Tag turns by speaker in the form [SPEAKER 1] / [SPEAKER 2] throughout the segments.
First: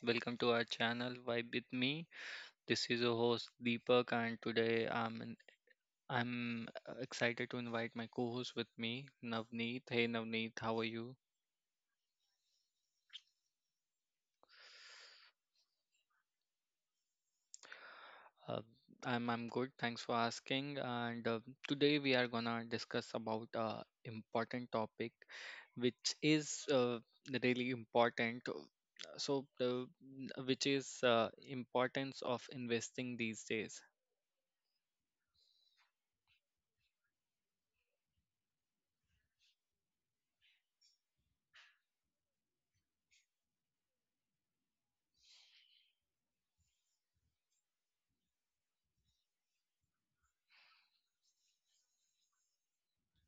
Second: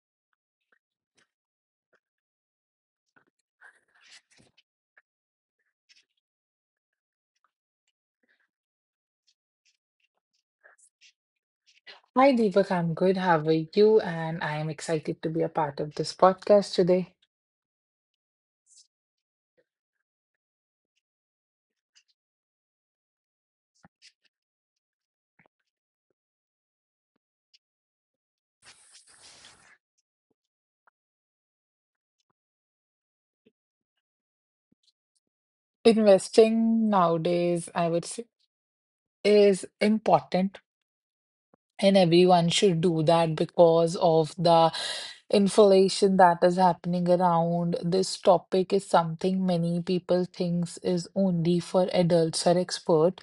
[SPEAKER 1] welcome to our channel Vibe with me. This is your host Deepak, and today I'm excited to invite my co-host with me, Navneet. Hey Navneet, how are you?
[SPEAKER 2] Hi Deepak, I'm good. How are you? And I am excited to be a part of this podcast today.
[SPEAKER 1] Uh, I'm good. Thanks for asking. And today we are gonna discuss about a important topic, which is really important. So, uh, n- which is Importance of investing these days.
[SPEAKER 2] Investing nowadays, I would say, is important and everyone should do that because of the inflation that is happening around. This topic is something many people thinks is only for adults or expert,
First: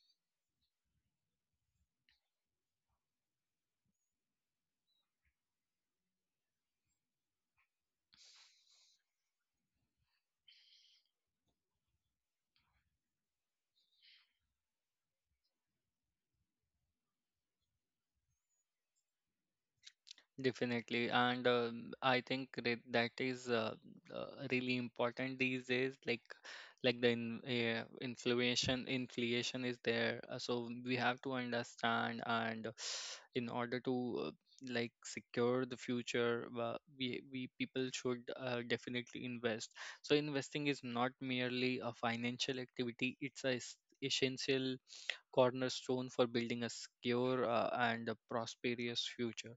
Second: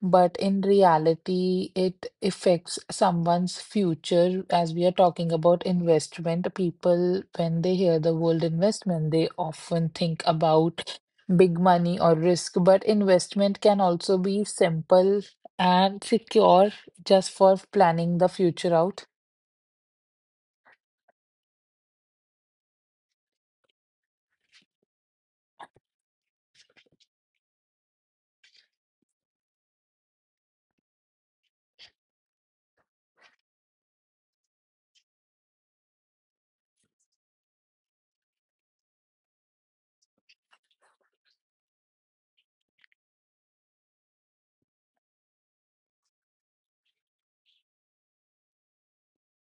[SPEAKER 2] but in reality it affects someone's future. As we are talking about investment, people when they hear the word investment they often think about big money or risk, but investment can also be simple and secure just for planning the future out.
[SPEAKER 1] Definitely, and I think that is uh, really important these days. Like inflation is there, so we have to understand, and in order to like secure the future, we people should definitely invest. So investing is not merely a financial activity; it's essential cornerstone for building a secure and a prosperous future.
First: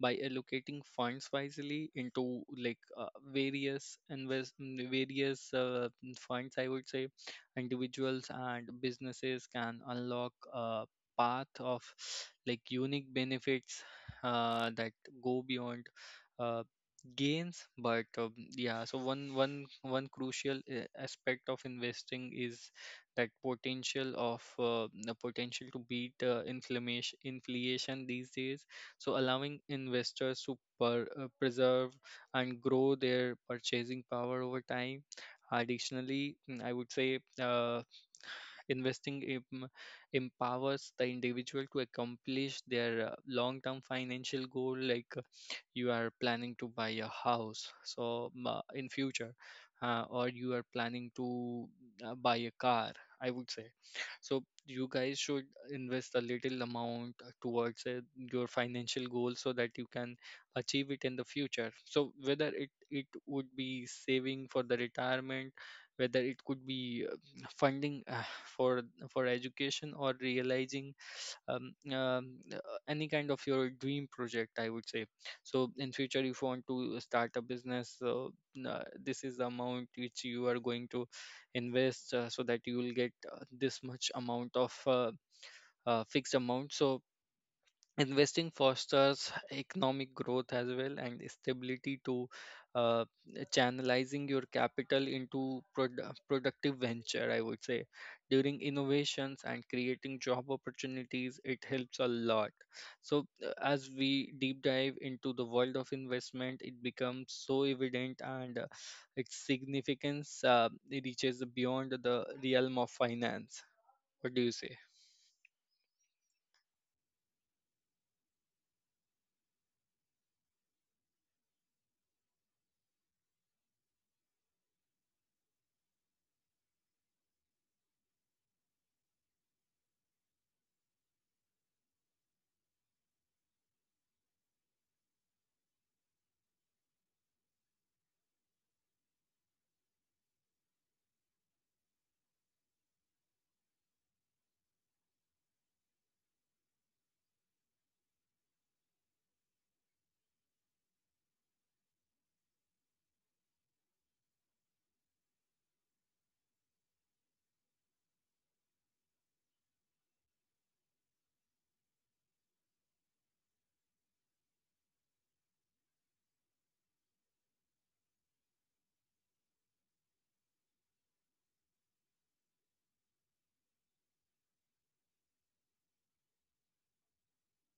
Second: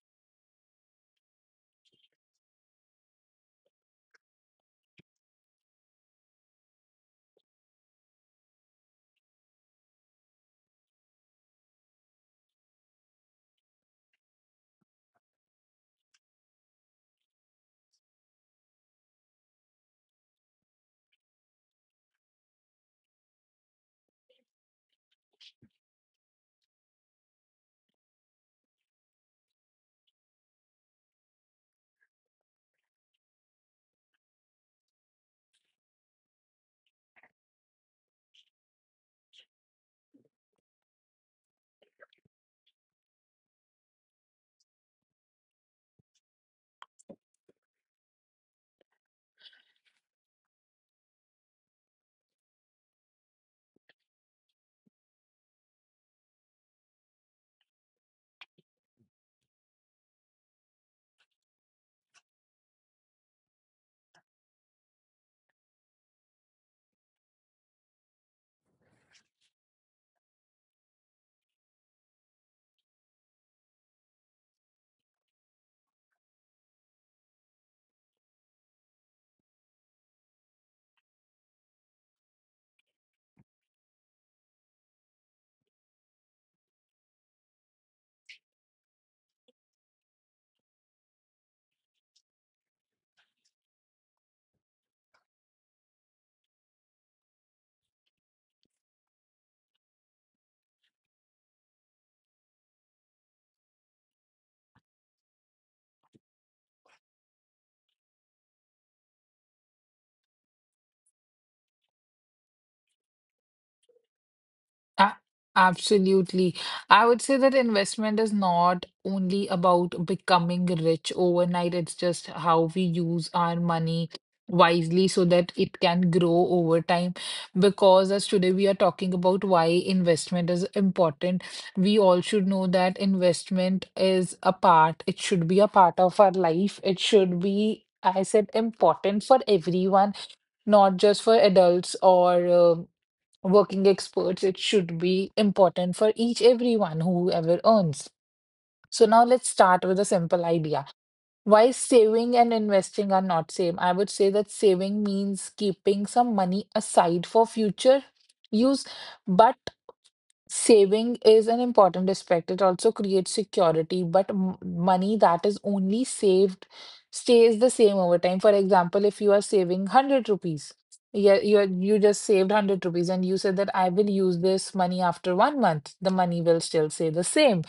[SPEAKER 1] By allocating funds wisely into like various invest mm, various mm, funds, I would say individuals and businesses can unlock a path of like unique benefits that go beyond uh, gains. But yeah, so one crucial aspect of investing is that potential of the potential to beat inflammation inflation these days. So allowing investors to preserve and grow their purchasing power over time. Additionally, I would say, investing empowers the individual to accomplish their long term financial goal, like you are planning to buy a house, so in future, or you are planning to buy a car, I would say. So you guys should invest a little amount towards your financial goal so that you can achieve it in the future. So whether it would be saving for the retirement, whether it could be funding for for education, or realizing um, um, uh, any kind of your dream project, I would say. So in future, if you want to start a business, this is the amount which you are going to invest, so that you will get this much amount of fixed amount. So investing fosters economic growth as well, and stability to uh, channelizing your capital into productive venture, I would say, during innovations and creating job opportunities, it helps a lot. So as we deep dive into the world of investment, it becomes so evident, and its significance, it reaches beyond the realm of finance. What do you say?
[SPEAKER 2] A- Absolutely. I would say that investment is not only about becoming rich overnight, it's just how we use our money wisely so that it can grow over time. Because as today we are talking about why investment is important, we all should know that investment is a part, it should be a part of our life. It should be, I said, important for everyone, not just for adults or working experts. It should be important for each everyone whoever earns. So now let's start with a simple idea. Why saving and investing are not same? I would say that saving means keeping some money aside for future use, but saving is an important aspect. It also creates security, but money that is only saved stays the same over time. For example, if you are saving 100 rupees, yeah, you just saved 100 rupees and you said that I will use this money after 1 month, the money will still stay the same.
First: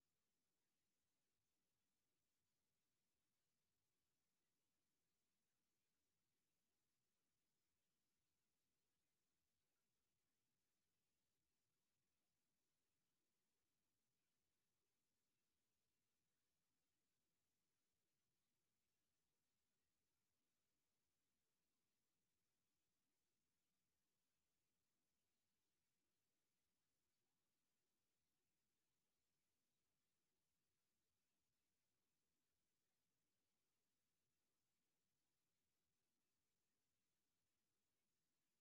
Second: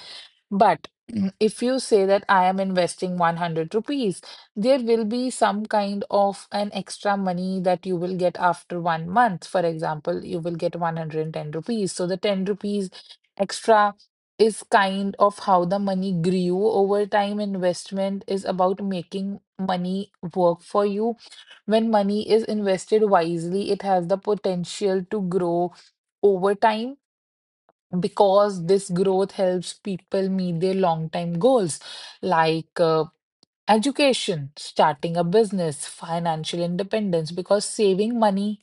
[SPEAKER 2] But if you say that I am investing 100 rupees, there will be some kind of an extra money that you will get after 1 month. For example, you will get 110 rupees. So the 10 rupees extra is kind of how the money grew over time. Investment is about making money work for you. When money is invested wisely, it has the potential to grow over time, because this growth helps people meet their long-term goals like education, starting a business, financial independence. Because saving money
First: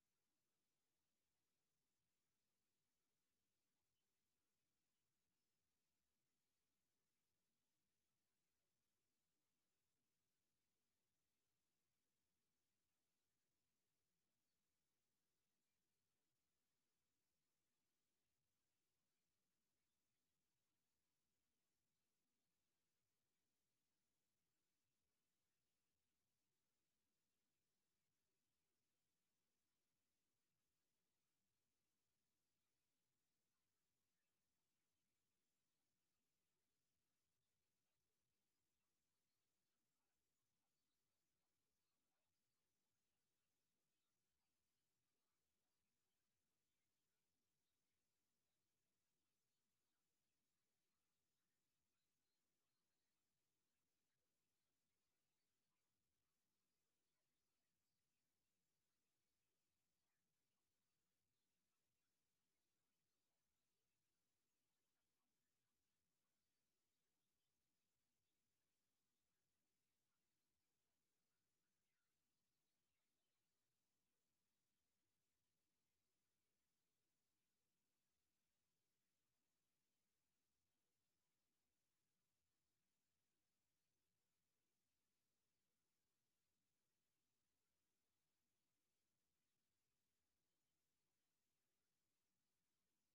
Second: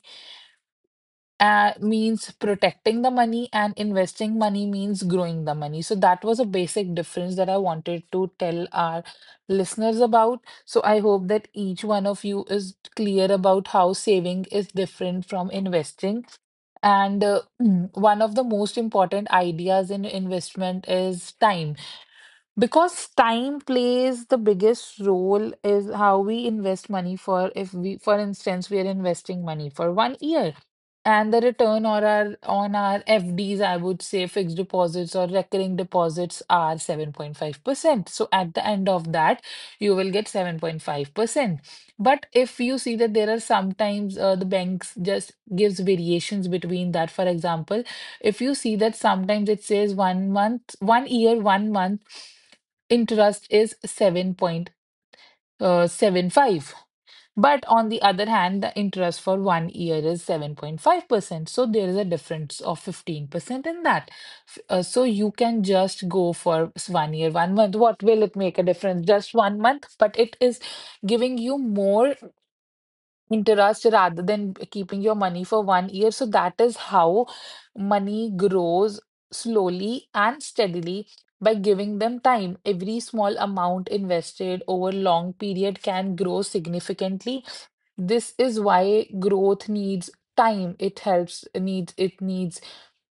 [SPEAKER 2] means protecting the money, and investing money means growing the money. So that was a basic difference that I wanted to tell our listeners about. So I hope that each one of you is clear about how saving is different from investing. And one of the most important ideas in investment is time, because time plays the biggest role is how we invest money. For if we for instance we are investing money for 1 year, and the return or our on our FDs, I would say fixed deposits or recurring deposits, are 7.5%. So at the end of that you will get 7.5%. But if you see that there are sometimes the banks just gives variations between that. For example, if you see that sometimes it says 1 month, 1 year 1 month interest is 7.75%, but on the other hand the interest for 1 year is 7.5%, so there is a difference of 15% in that. So you can just go for 1 year 1 month. What will it make a difference, just 1 month? But it is giving you more interest rather than keeping your money for 1 year. So that is how money grows slowly and steadily by giving them time. Every small amount invested over long period can grow significantly. This is why growth needs time. It helps, needs, it needs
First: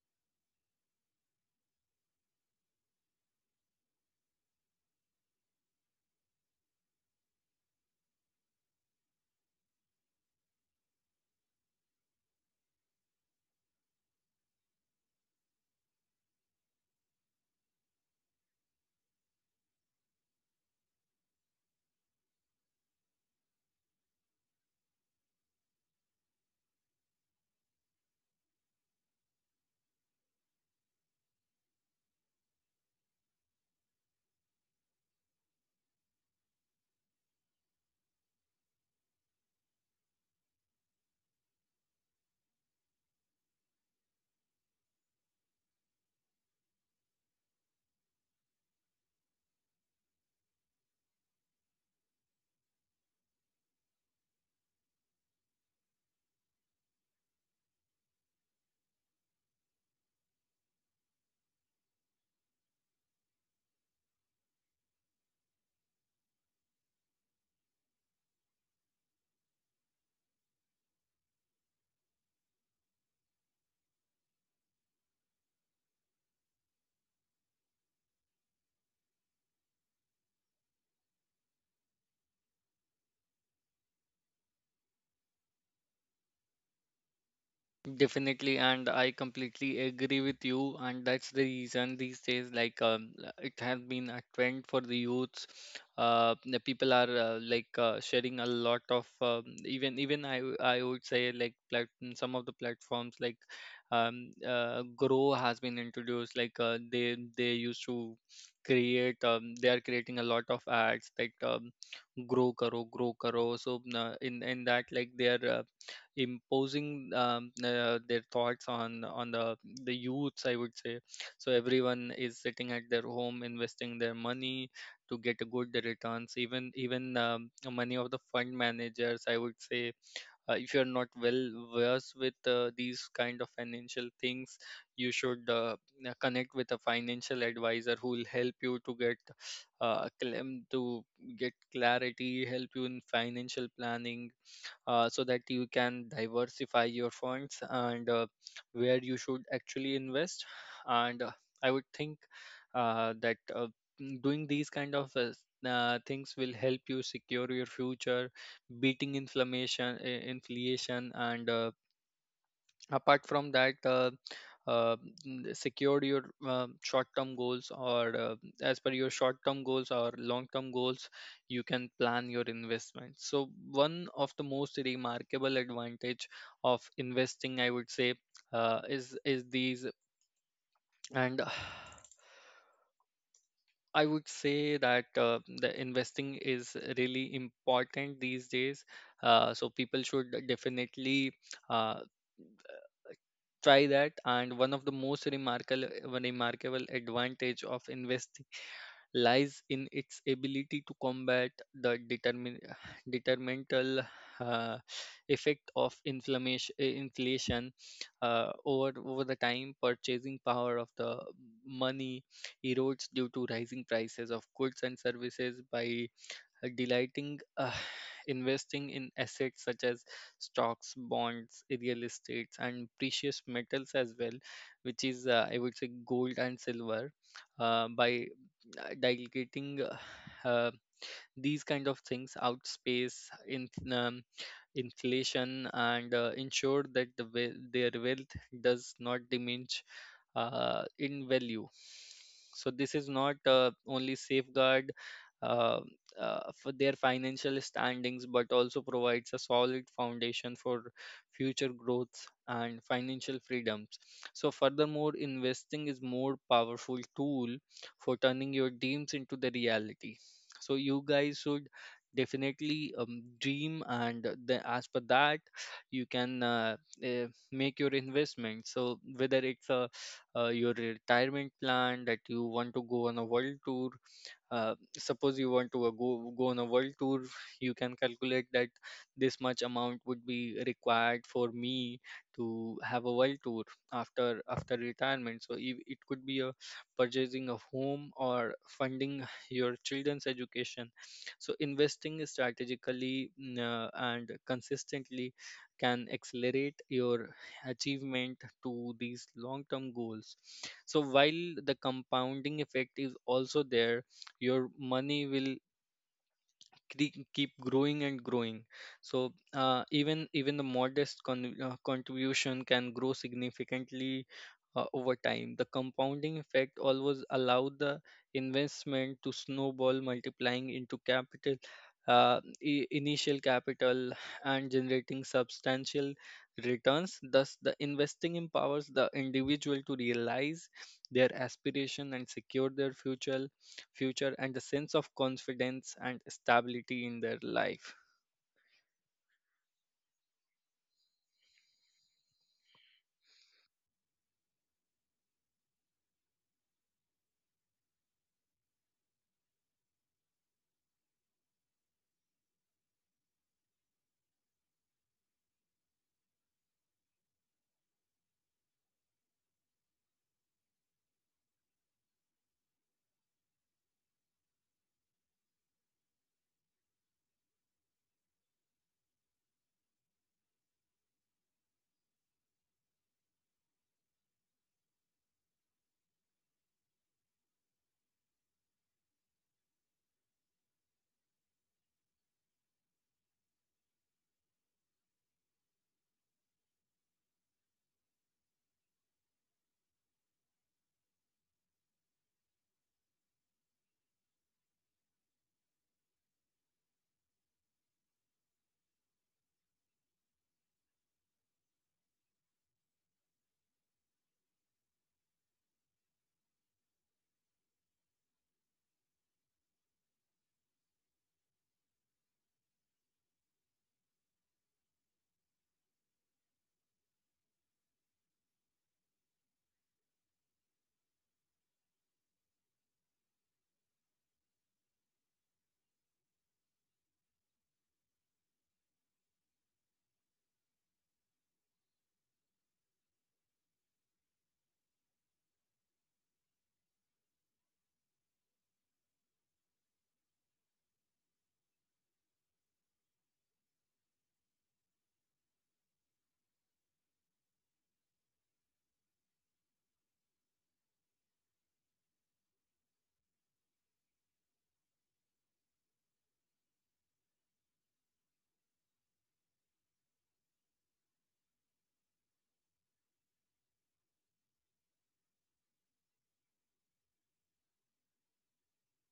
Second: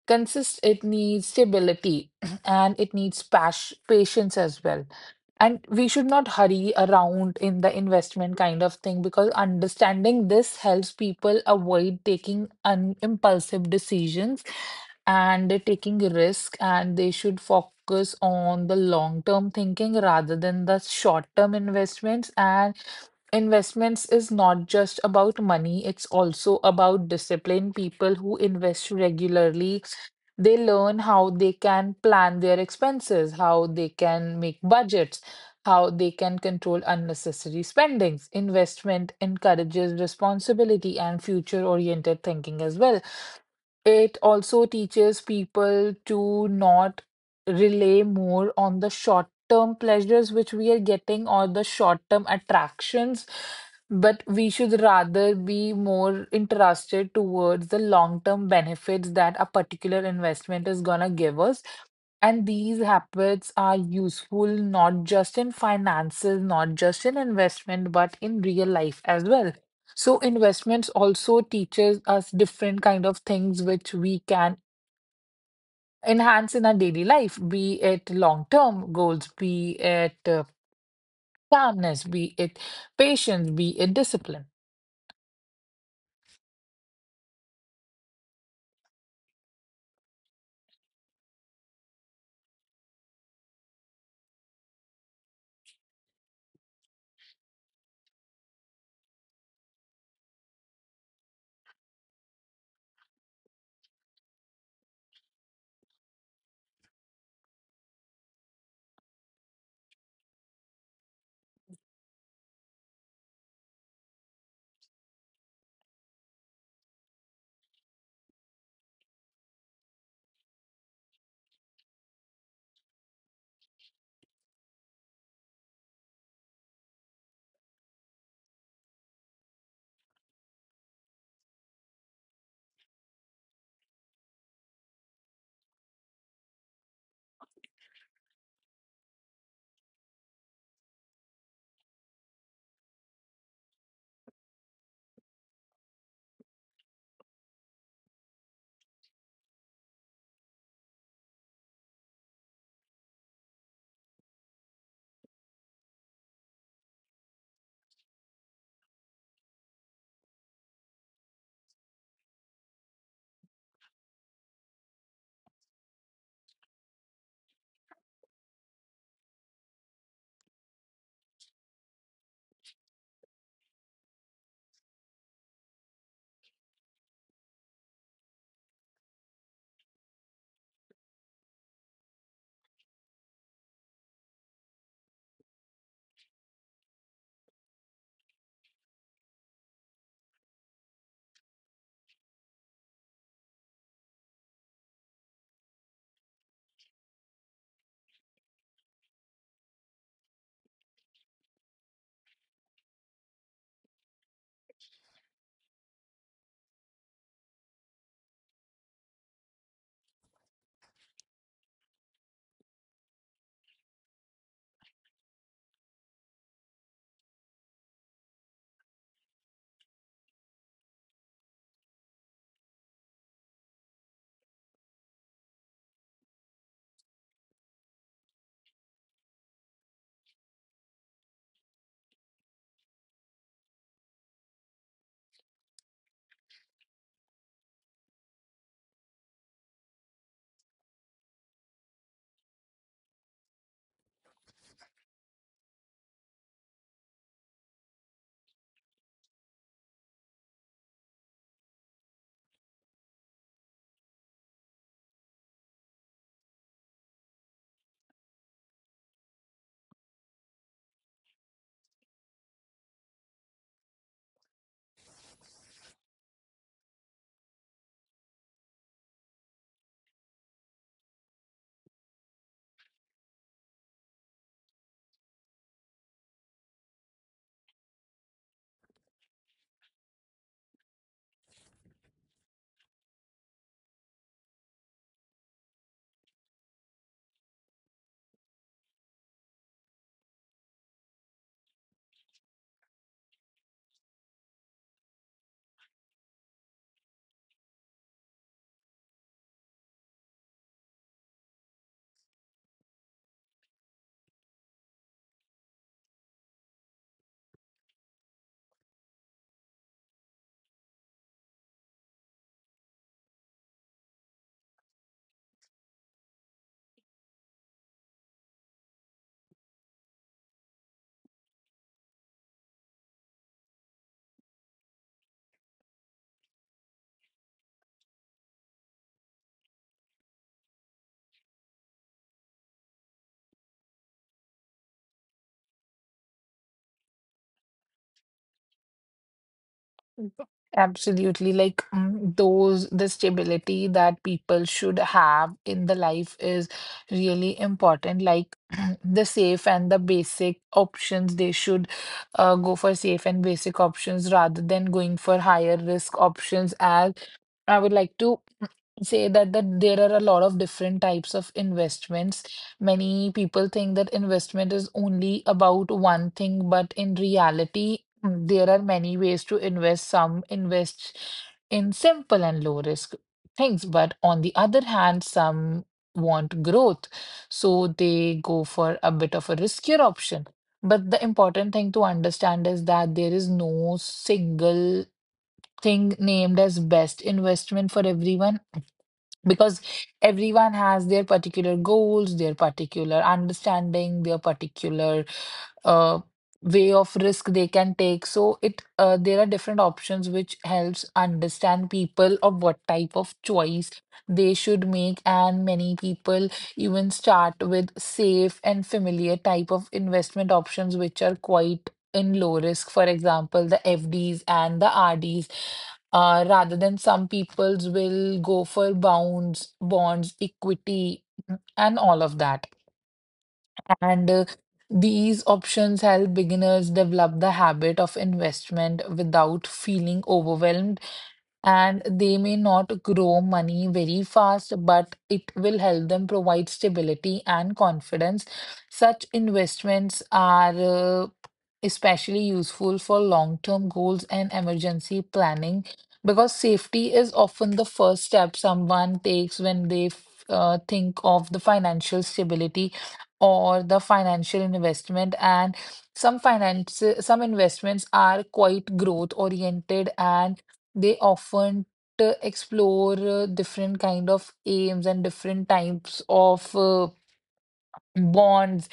[SPEAKER 2] consist, it needs stability, and it needs patience as well. And we should not hurry around in the investment kind of thing, because understanding this helps people avoid taking un impulsive decisions and they're taking risk, and they should focus on the long-term thinking rather than the short-term investments. And investments is not just about money, it's also about discipline. People who invest regularly, they learn how they can plan their expenses, how they can make budgets, how they can control unnecessary spendings. Investment encourages responsibility and future-oriented thinking as well. It also teaches people to not rely more on the short-term pleasures which we are getting or the short-term attractions, but we should rather be more interested towards the long-term benefits that a particular investment is gonna give us. And these habits are useful not just in finances, not just in investment, but in real life as well. So investments also teaches us different kind of things which we can enhance in our daily life, be it long-term goals, be it calmness, be it patience, be it discipline.
[SPEAKER 1] Definitely, and I completely agree with you, and that's the reason these days, like, it has been a trend for the youths. The people are like sharing a lot of even I would say like some of the platforms like Grow has been introduced. Like they used to create they are creating a lot of ads like grow karo grow karo, so in that, like they are imposing their thoughts on the youths, I would say. So everyone is sitting at their home investing their money to get a good returns. Even even Many of the fund managers, I would say, if you're not well versed with these kind of financial things, you should connect with a financial advisor who will help you to to get clarity, help you in financial planning, so that you can diversify your funds, and where you should actually invest. And I would think that doing these kind of things will help you secure your future, beating inflammation inflation, and apart from that, uh, secured your short-term goals, or as per your short-term goals or long-term goals, you can plan your investments. So one of the most remarkable advantage of investing, I would say, is these and. I would say that the investing is really important these days. So people should definitely uh, try that. And one of the most remarkable advantage of investing lies in its ability to combat the determin detrimental uh, effect of inflammation inflation. Over the time, purchasing power of the money erodes due to rising prices of goods and services by delighting investing in assets such as stocks, bonds, real estates, and precious metals as well, which is I would say, gold and silver. By delegating uh, uh, these kind of things out space in inflation, and ensure that their wealth does not diminish in value. So this is not only safeguard uh, for their financial standings, but also provides a solid foundation for future growth and financial freedoms. So furthermore, investing is more powerful tool for turning your dreams into the reality. So you guys should definitely dream and the, as per that you can uh, make your investment. So whether it's a your retirement plan that you want to go on a world tour, suppose you want to go on a world tour, you can calculate that this much amount would be required for me to have a world tour after retirement. So if, it could be a purchasing a home or funding your children's education. So investing strategically, and consistently, can accelerate your achievement to these long term goals. So while the compounding effect is also there, your money will keep growing and growing. So even the modest contribution can grow significantly over time. The compounding effect always allow the investment to snowball, multiplying into capital, uh, initial capital, and generating substantial returns. Thus the investing empowers the individual to realize their aspiration and secure their future and the sense of confidence and stability in their life.
[SPEAKER 2] Absolutely. Like the stability that people should have in the life is really important. Like the safe and the basic options, they should go for safe and basic options rather than going for higher risk options. As I would like to say that there are a lot of different types of investments. Many people think that investment is only about one thing, but in reality, there are many ways to invest. Some invest in simple and low risk things, but on the other hand, some want growth, so they go for a bit of a riskier option. But the important thing to understand is that there is no single thing named as best investment for everyone, because everyone has their particular goals, their particular understanding, their particular uh, way of risk they can take. So it there are different options which helps understand people of what type of choice they should make, and many people even start with safe and familiar type of investment options which are quite in low risk. For example, the FDs and the RDs. Rather than some people's will go for bonds, bonds, equity, and all of that. And these options help beginners develop the habit of investment without feeling overwhelmed, and they may not grow money very fast, but it will help them provide stability and confidence. Such investments are uh, especially useful for long-term goals and emergency planning, because safety is often the first step someone takes when they think of the financial stability or the financial investment. And some finance, some investments are quite growth oriented, and they often to explore different kind of aims and different types of bonds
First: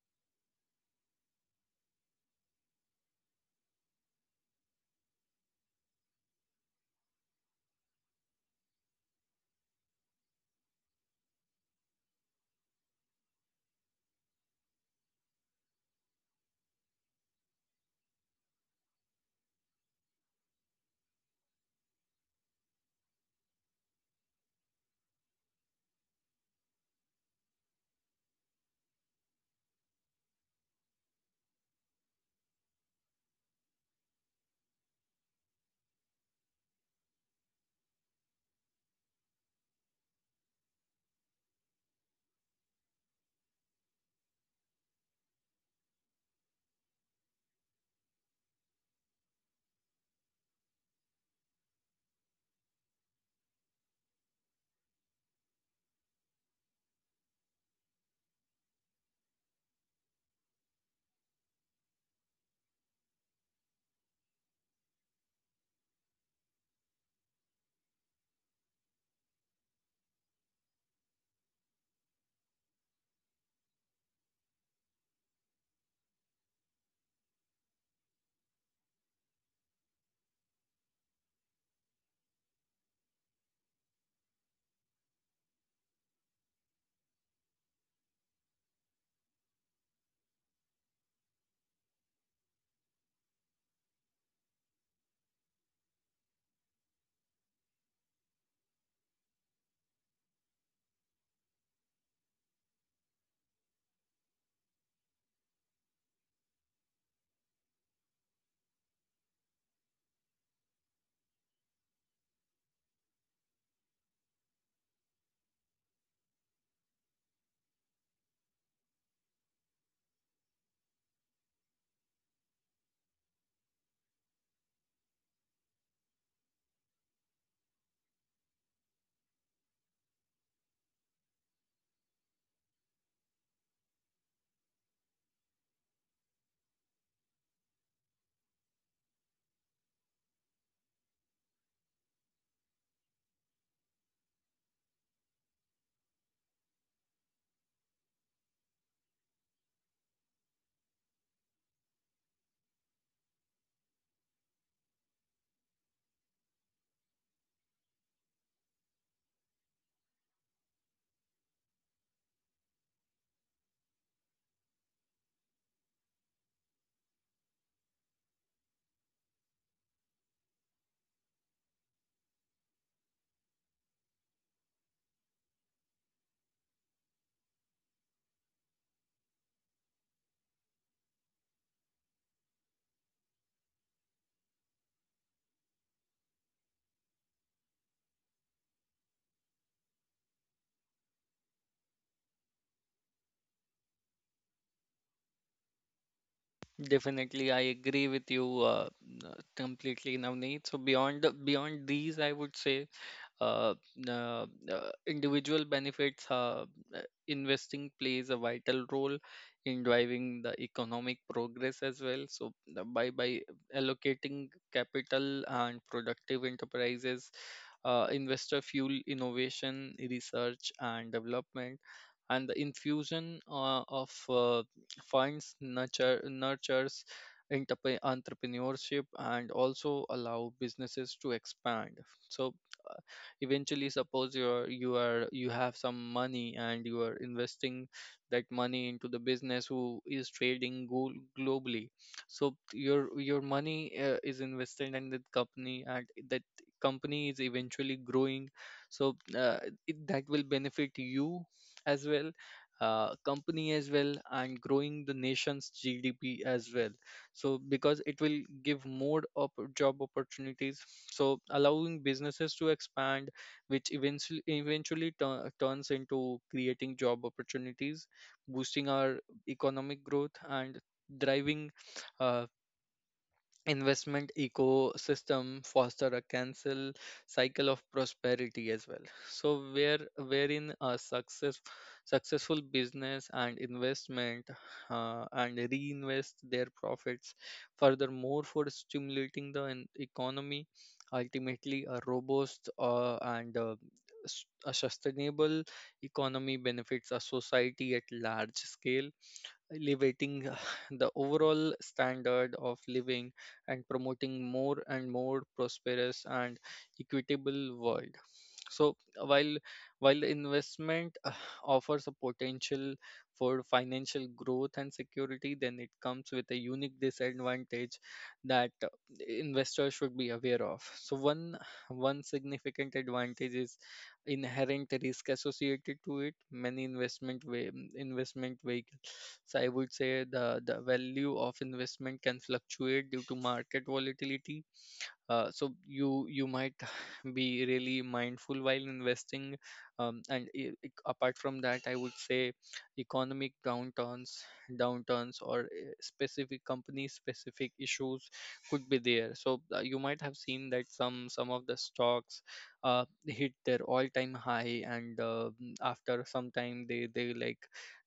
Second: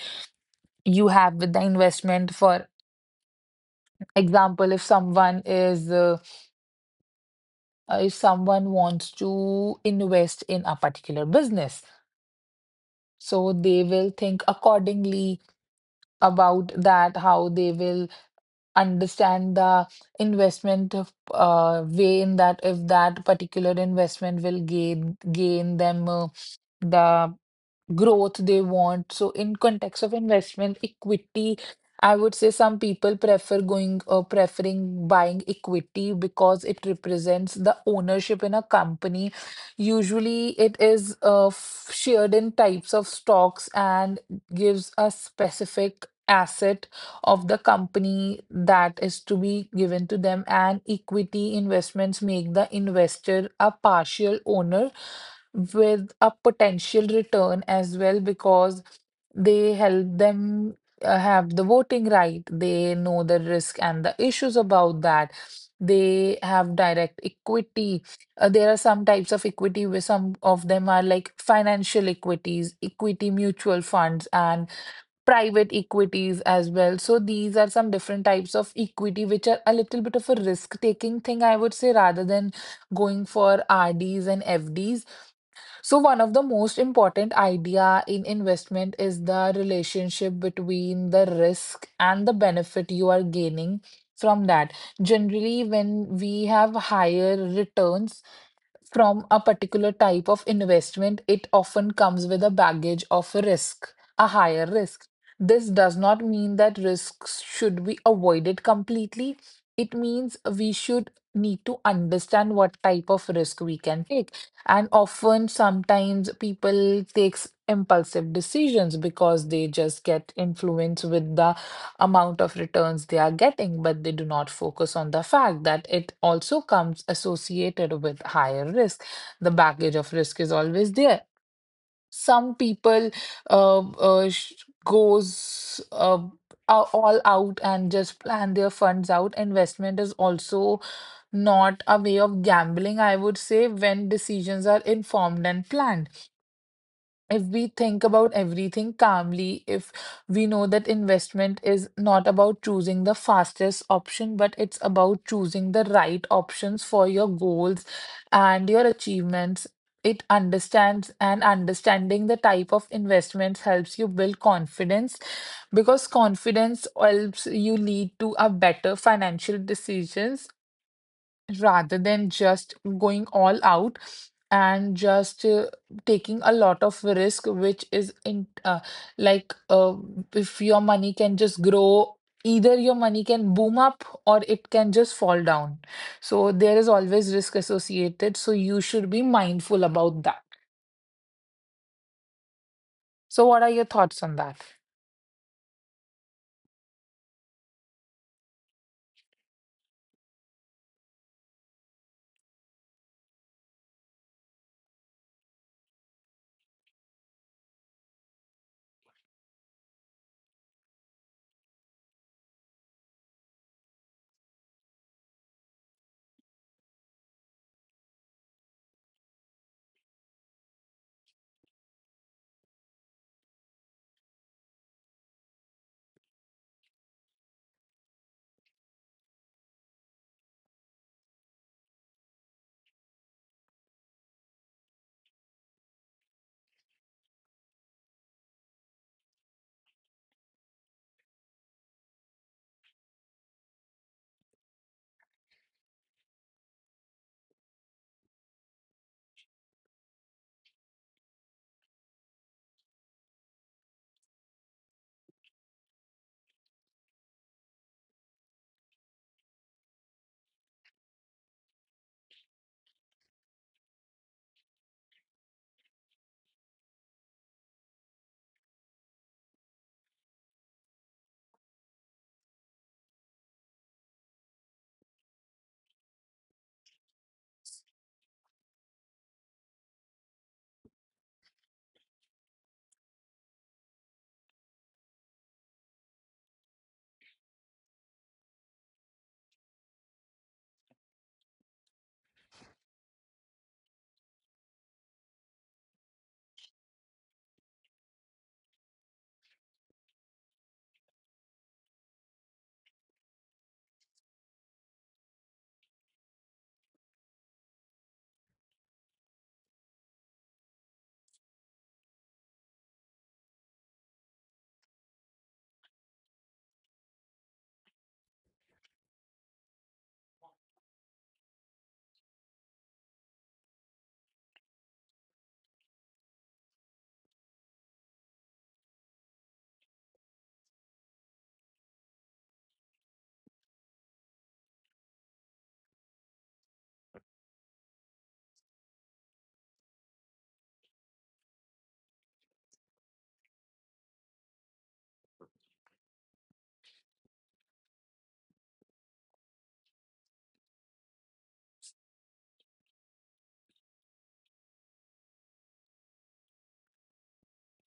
[SPEAKER 2] you have with the investment. For example, if someone is if someone wants to invest in a particular business, so they will think accordingly about that, how they will understand the investment of, way in that, if that particular investment will gain them the growth they want. So, in context of investment equity, I would say some people prefer going preferring buying equity, because it represents the ownership in a company. Usually, it is shared in types of stocks and gives a specific asset of the company that is to be given to them, and equity investments make the investor a partial owner with a potential return as well, because they help them have the voting right. They know the risk and the issues about that. They have direct equity. There are some types of equity where some of them are like financial equities, equity mutual funds, and private equities as well. So these are some different types of equity which are a little bit of a risk taking thing, I would say, rather than going for RDs and FDs. So one of the most important idea in investment is the relationship between the risk and the benefit you are gaining from that. Generally, when we have higher returns from a particular type of investment, it often comes with a baggage of risk, a higher risk. This does not mean that risks should be avoided completely. It means we should need to understand what type of risk we can take. And often, sometimes people takes impulsive decisions because they just get influenced with the amount of returns they are getting, but they do not focus on the fact that it also comes associated with higher risk. The baggage of risk is always there. Some people uh, uh, sh- goes uh, a- all out and just plan their funds out. Investment is also not a way of gambling, I would say. When decisions are informed and planned, if we think about everything calmly, if we know that investment is not about choosing the fastest option, but it's about choosing the right options for your goals and your achievements, it understands and understanding the type of investments helps you build confidence, because confidence helps you lead to a better financial decisions rather than just going all out and just taking a lot of risk, which is in like if your money can just grow, either your money can boom up or it can just fall down. So there is always risk associated, so you should be mindful about that. So what are your thoughts on that?
[SPEAKER 1] Definitely, I agree with you completely, Navneet. So beyond these, I would say, uh, uh, individual benefits, uh, investing plays a vital role in driving the economic progress as well. So by allocating capital and productive enterprises, investor fuel innovation, research and development, and the infusion of funds nurtures entrepreneurship and also allow businesses to expand. So uh, eventually, suppose you're you are you have some money and you are investing that money into the business who is trading globally. So your money is invested in that company and that company is eventually growing. So that will benefit you as well, company as well, and growing the nation's gdp as well. So because it will give more job opportunities, so allowing businesses to expand, which eventually turns into creating job opportunities, boosting our economic growth, and driving uh, investment ecosystem foster a cancel cycle of prosperity as well. So wherein a successful business and investment and reinvest their profits furthermore for stimulating the economy. Ultimately, a robust and a sustainable economy benefits a society at large scale, elevating the overall standard of living and promoting more and more prosperous and equitable world. So while while investment offers a potential for financial growth and security, then it comes with a unique disadvantage that investors should be aware of. So one significant advantage is inherent risk associated to it, many investment vehicles. So I would say the value of investment can fluctuate due to market volatility. So you might be really mindful while investing. And apart from that, I would say, economic downturns or specific company specific issues could be there. So you might have seen that some of the stocks hit their all time high, and after some time,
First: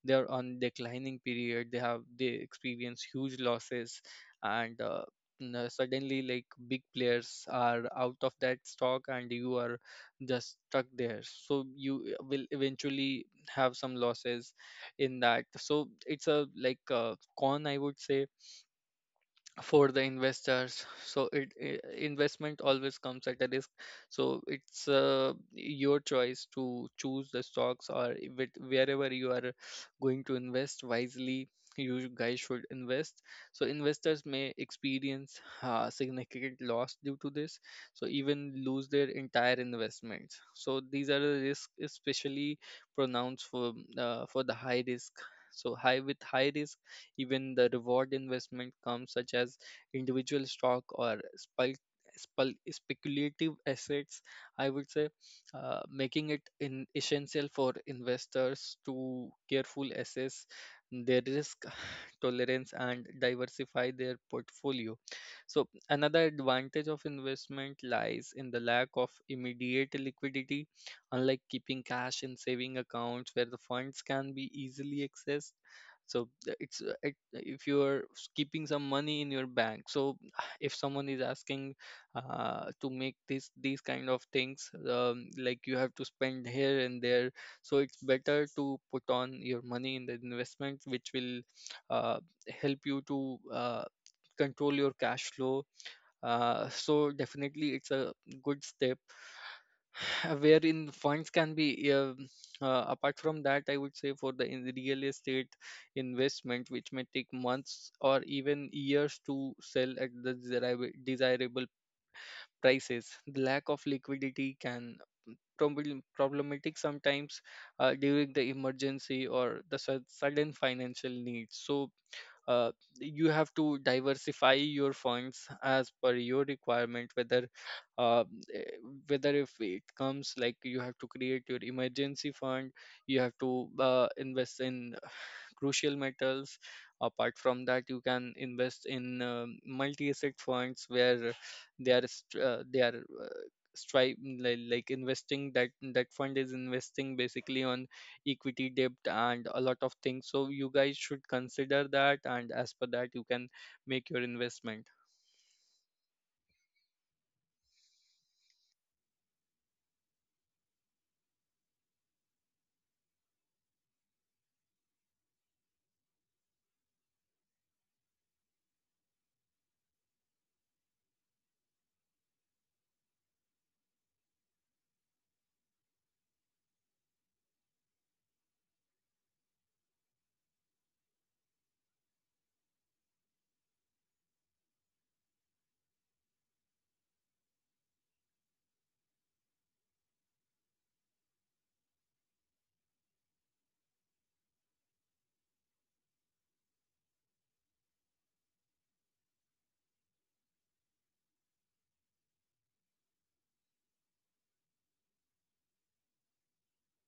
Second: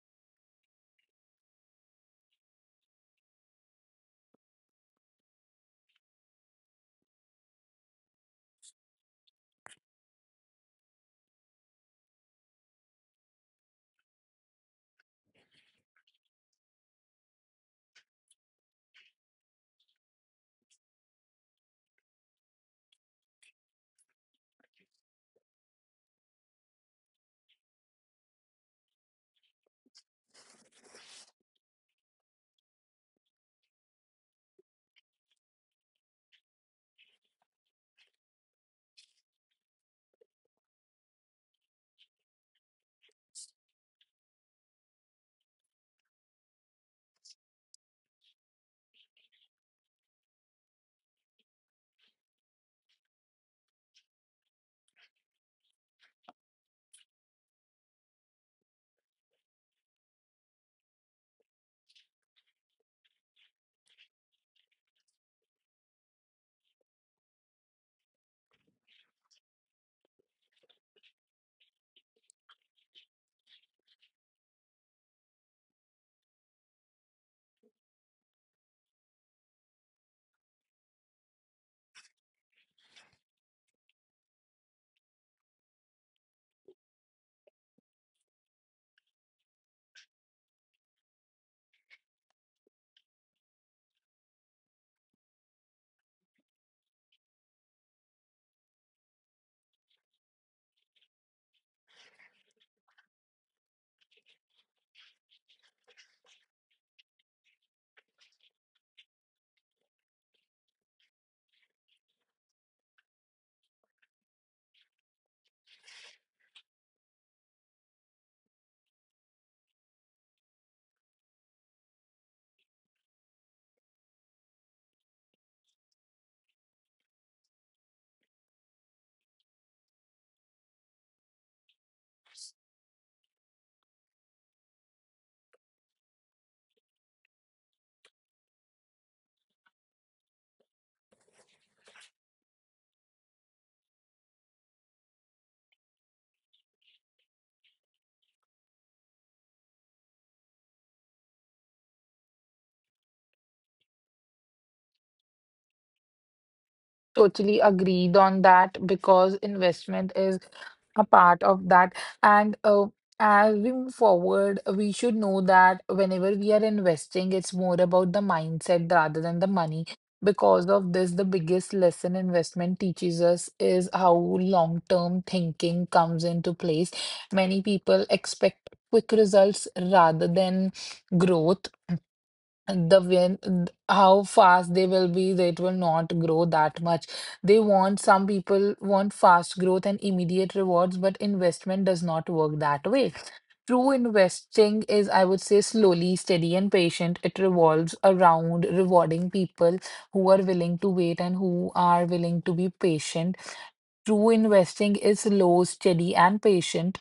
[SPEAKER 1] they're on declining period, they experience huge losses. And suddenly, like, big players are out of that stock and you are just stuck there. So will eventually have some losses in that. So it's a like a con, I would say, for the investors. So it, I investment always comes at a risk. So it's your choice to choose the stocks or with wherever you are going to invest wisely. You guys should invest. So investors may experience significant loss due to this, so even lose their entire investments. So these are the risks, especially pronounced for the high risk. So high with high risk, even the reward investment comes, such as individual stock or speculative assets, I would say, making it in essential for investors to careful assess their risk tolerance and diversify their portfolio. So another advantage of investment lies in the lack of immediate liquidity, unlike keeping cash in saving accounts where the funds can be easily accessed. So if you're keeping some money in your bank, so if someone is asking to make this these kind of things, like you have to spend here and there, so it's better to put on your money in the investment which will uh, help you to control your cash flow. So definitely it's a good step wherein funds can be apart from that, I would say, for the real estate investment which may take months or even years to sell at the desirable prices, the lack of liquidity can problematic sometimes during the emergency or the sudden financial needs. So uh, you have to diversify your funds as per your requirement, whether, uh, eh, whether if it comes like you have to create your emergency fund, you have to invest in crucial metals. Apart from that, you can invest in multi-asset funds where they are st- they are stri- like investing, that fund is investing basically on equity debt and a lot of things, so you guys should consider that, and as per that you can make your investment.
[SPEAKER 2] Totally agreed on that, because investment is a part of that. And As we move forward, we should know that whenever we are investing, it's more about the mindset rather than the money. Because of this, the biggest lesson investment teaches us is how long-term thinking comes into place. Many people expect quick results rather than growth. How fast they will be, it will not grow that much. They want Some people want fast growth and immediate rewards, but investment does not work that way. True investing is, I would say, slowly, steady, and patient. It revolves around rewarding people who are willing to wait and who are willing to be patient. True investing is slow, steady, and patient,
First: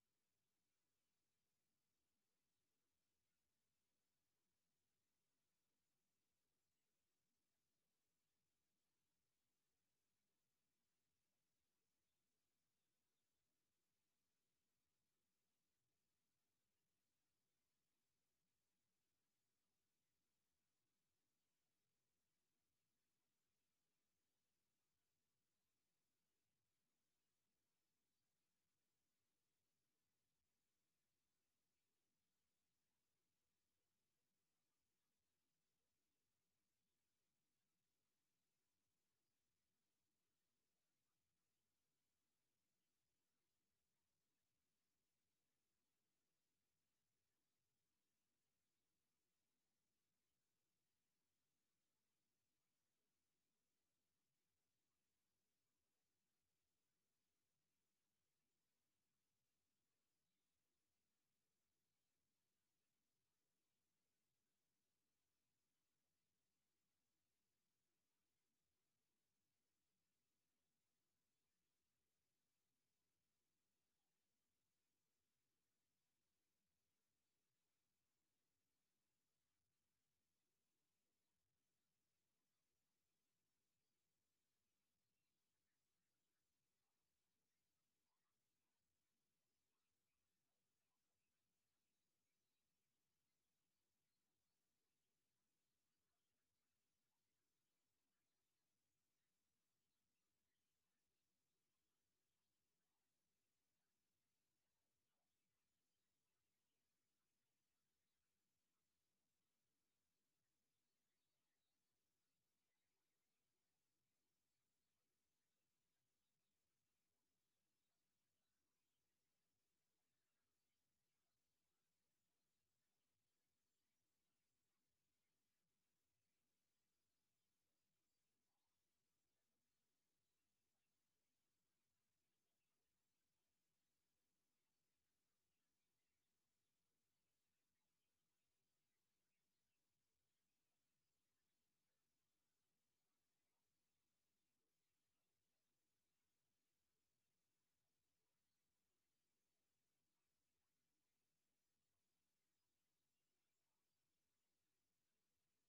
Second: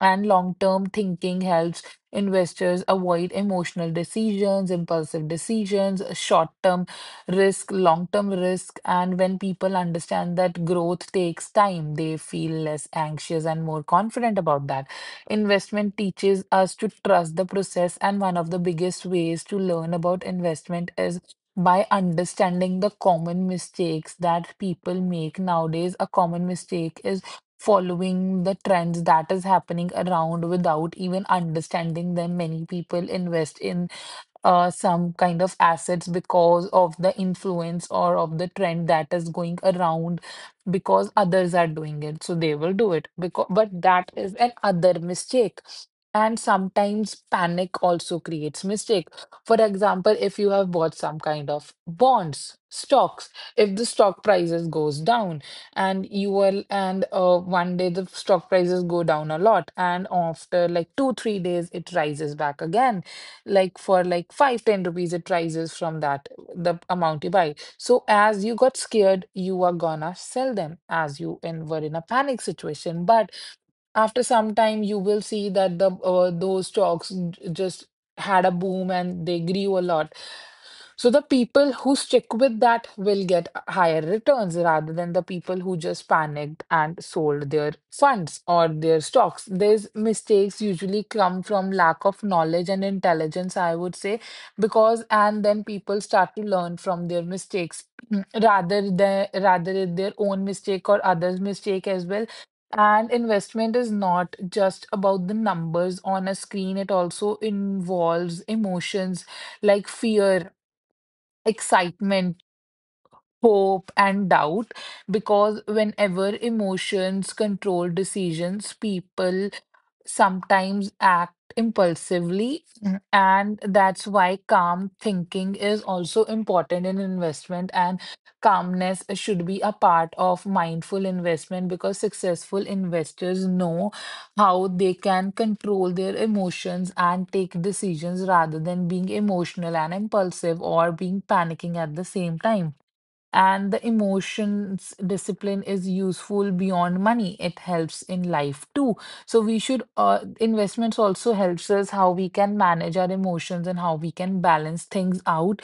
[SPEAKER 2] and long-term thinking helps investors avoid emotional decisions, impulsive decisions, short-term risk, long-term risk. And when people understand that growth takes time, they feel less anxious and more confident about that. Investment teaches us to trust the process, and one of the biggest ways to learn about investment is by understanding the common mistakes that people make. Nowadays a common mistake is following the trends that is happening around without even understanding them. Many people invest in some kind of assets because of the influence or of the trend that is going around, because others are doing it, so they will do it, because but that is an other mistake. And sometimes panic also creates mistake. For example, if you have bought some kind of bonds, stocks, if the stock prices goes down, and you will and one day the stock prices go down a lot, and after like 2 3 days it rises back again, like for like 5-10 rupees it rises from that the amount you buy. So as you got scared, you are gonna sell them as you and were in a panic situation. But after some time you will see that the those stocks just had a boom and they grew a lot. So the people who stick with that will get higher returns rather than the people who just panicked and sold their funds or their stocks. These mistakes usually come from lack of knowledge and intelligence, I would say, because and then people start to learn from their mistakes rather than rather their own mistake or others mistake as well. And investment is not just about the numbers on a screen, it also involves emotions like fear, excitement, hope, and doubt. Because whenever emotions control decisions, people sometimes act impulsively. Mhm. And that's why calm thinking is also important in investment. And calmness should be a part of mindful investment, because successful investors know how they can control their emotions and take decisions rather than being emotional and impulsive or being panicking at the same time. And the emotions discipline is useful beyond money, it helps in life too. So we should, investments also helps us how we can manage our emotions and how we can balance things out.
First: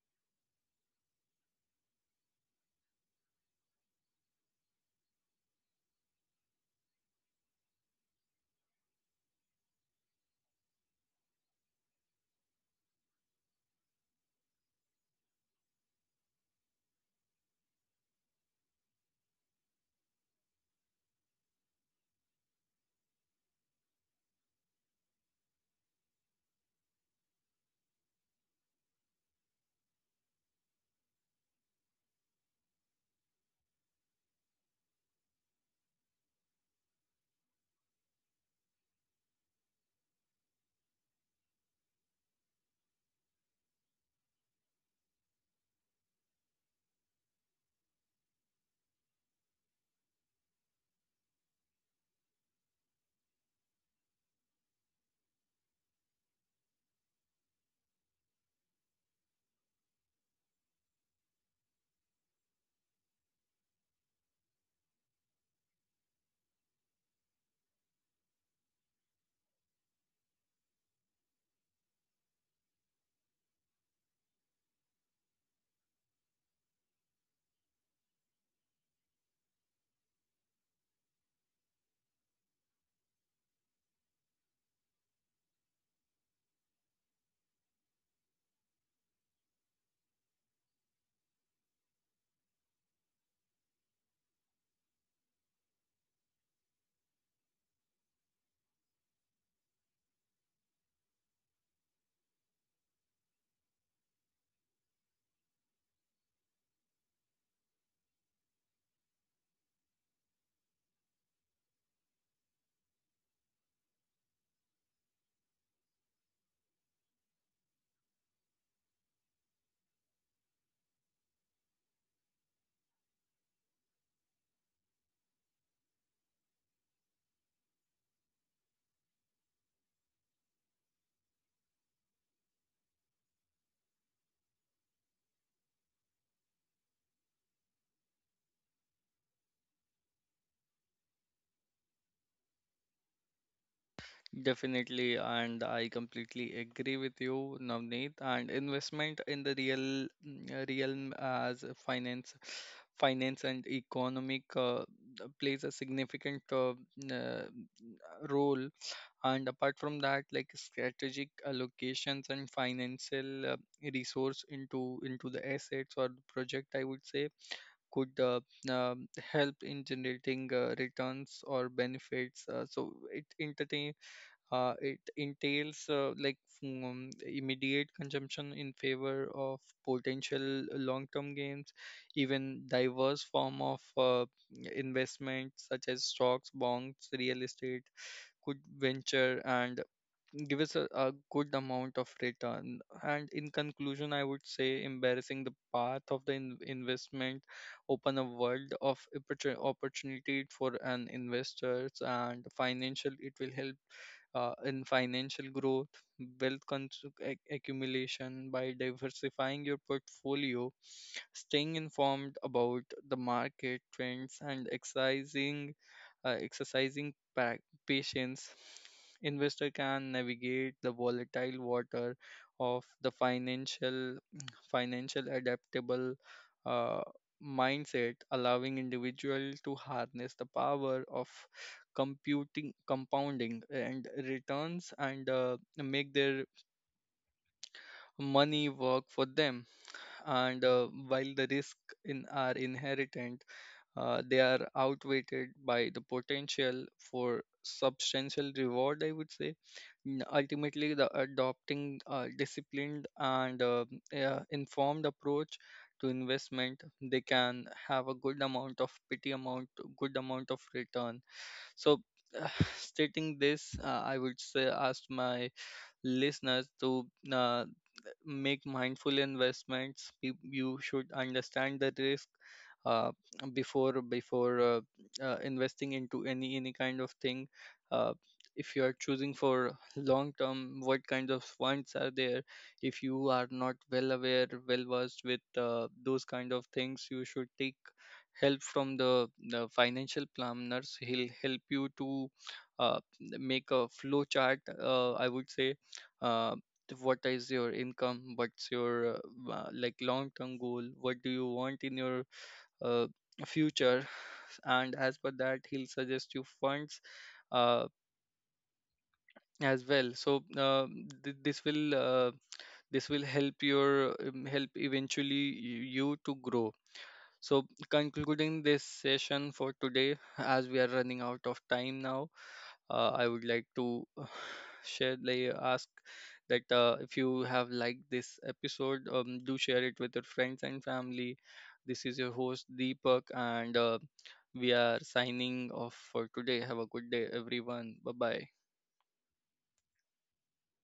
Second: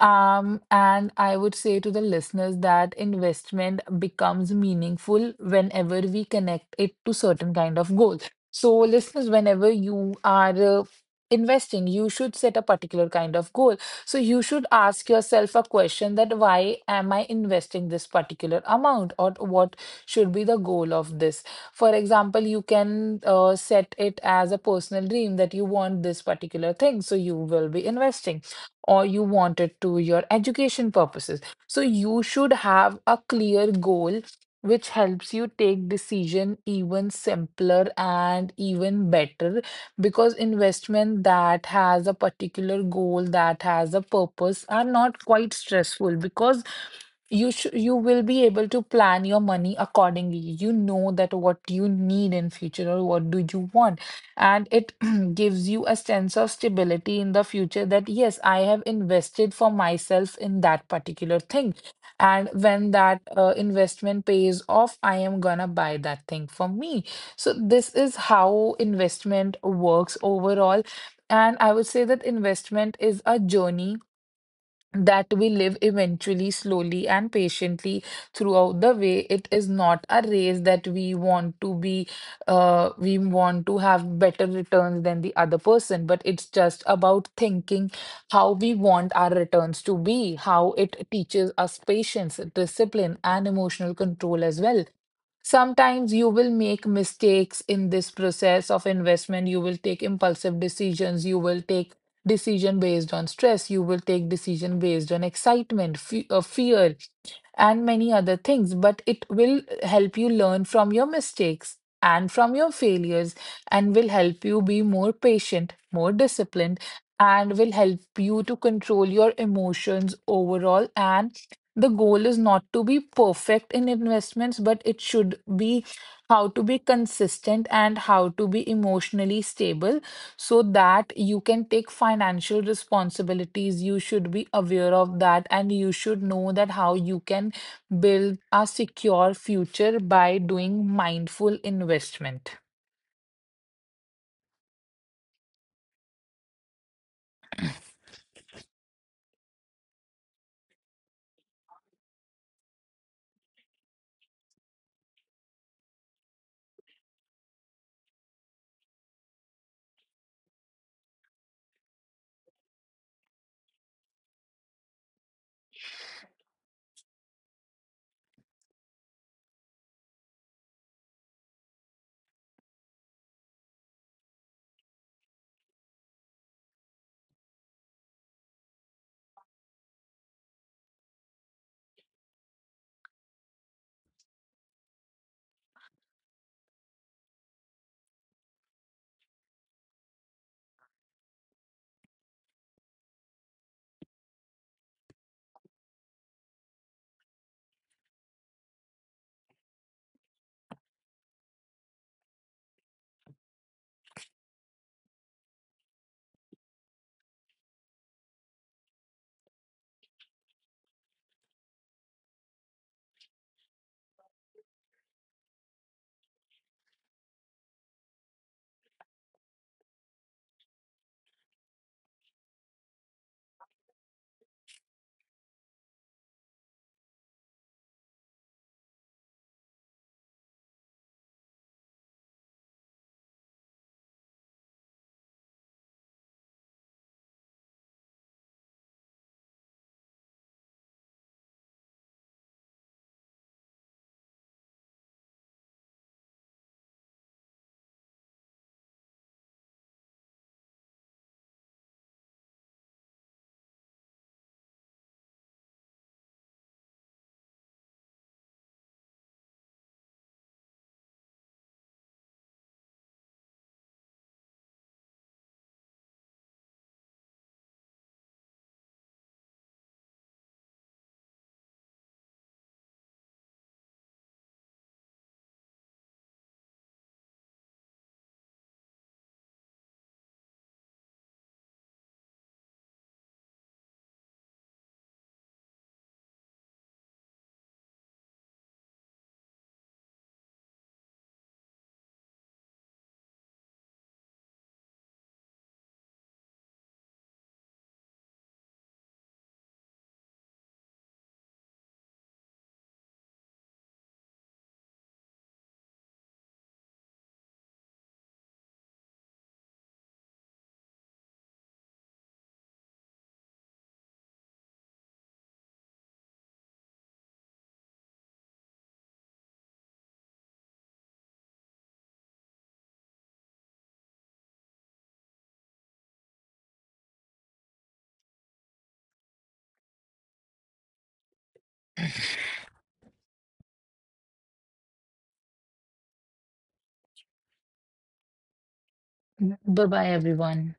[SPEAKER 2] And I would say to the listeners that investment becomes meaningful whenever we connect it to certain kind of goals. So, listeners, whenever you are investing, you should set a particular kind of goal. So, you should ask yourself a question that why am I investing this particular amount, or what should be the goal of this? For example, you can set it as a personal dream that you want this particular thing, so you will be investing, or you want it to your education purposes. So you should have a clear goal which helps you take decision even simpler and even better, because investment that has a particular goal that has a purpose are not quite stressful, because you will be able to plan your money accordingly. You know that what you need in future or what do you want. And it gives you a sense of stability in the future, that yes, I have invested for myself in that particular thing, and when that investment pays off, I am gonna buy that thing for me. So this is how investment works overall. And I would say that investment is a journey that we live eventually, slowly, and patiently throughout the way. It is not a race that we want to be, we want to have better returns than the other person, but it's just about thinking how we want our returns to be, how it teaches us patience, discipline, and emotional control as well. Sometimes you will make mistakes in this process of investment. You will take impulsive decisions. You will take decision based on stress. You will take decision based on excitement, fear, and many other things, but it will help you learn from your mistakes and from your failures, and will help you be more patient, more disciplined, and will help you to control your emotions overall. And the goal is not to be perfect in investments, but it should be how to be consistent and how to be emotionally stable so that you can take financial responsibilities. You should be aware of that, and you should know that how you can build a secure future by doing mindful investment.
[SPEAKER 1] Definitely, and I completely agree with you, Navneet. And investment in the realm as a finance and economic plays a significant role. And apart from that, like strategic allocations and financial resource into the assets or the project, I would say, could help in generating returns or benefits. It entails, like, immediate consumption in favor of potential long-term gains, even diverse form of investments such as stocks, bonds, real estate, could venture, and give us a good amount of return. And in conclusion, I would say embarrassing the path of the investment open a world of opportunity for an investors and financial. It will help in financial growth, wealth accumulation by diversifying your portfolio, staying informed about the market trends, and exercising patience. Investor can navigate the volatile water of the financial adaptable uh, mindset, allowing individual to harness the power of computing compounding and returns, and make their money work for them. And while the risk in are inherent, they are outweighed by the potential for substantial reward, I would say. Ultimately, the adopting a disciplined and informed approach to investment, they can have a good amount of return. So, uh, stating this, I would say ask my listeners to uh, make mindful investments. You should understand the risk uh, before investing into any kind of thing. Uh, if you are choosing for long term, what kind of funds are there? If you are not well aware, well versed with those kind of things, you should take help from the financial planners. He'll help you to make a flow chart. I would say uh, to what is your income, what's your like long term goal, what do you want in your uh, future, and as per that he'll suggest you funds uh, as well. So uh, th- this will uh, this will help your help eventually you to grow. So, concluding this session for today, as we are running out of time now, I would like to share, like, ask that if you have liked this episode, do share it with your friends and family. This is your host Deepak, and we are signing off for today. Have a good day, everyone. Bye bye.
[SPEAKER 2] Bye bye, everyone.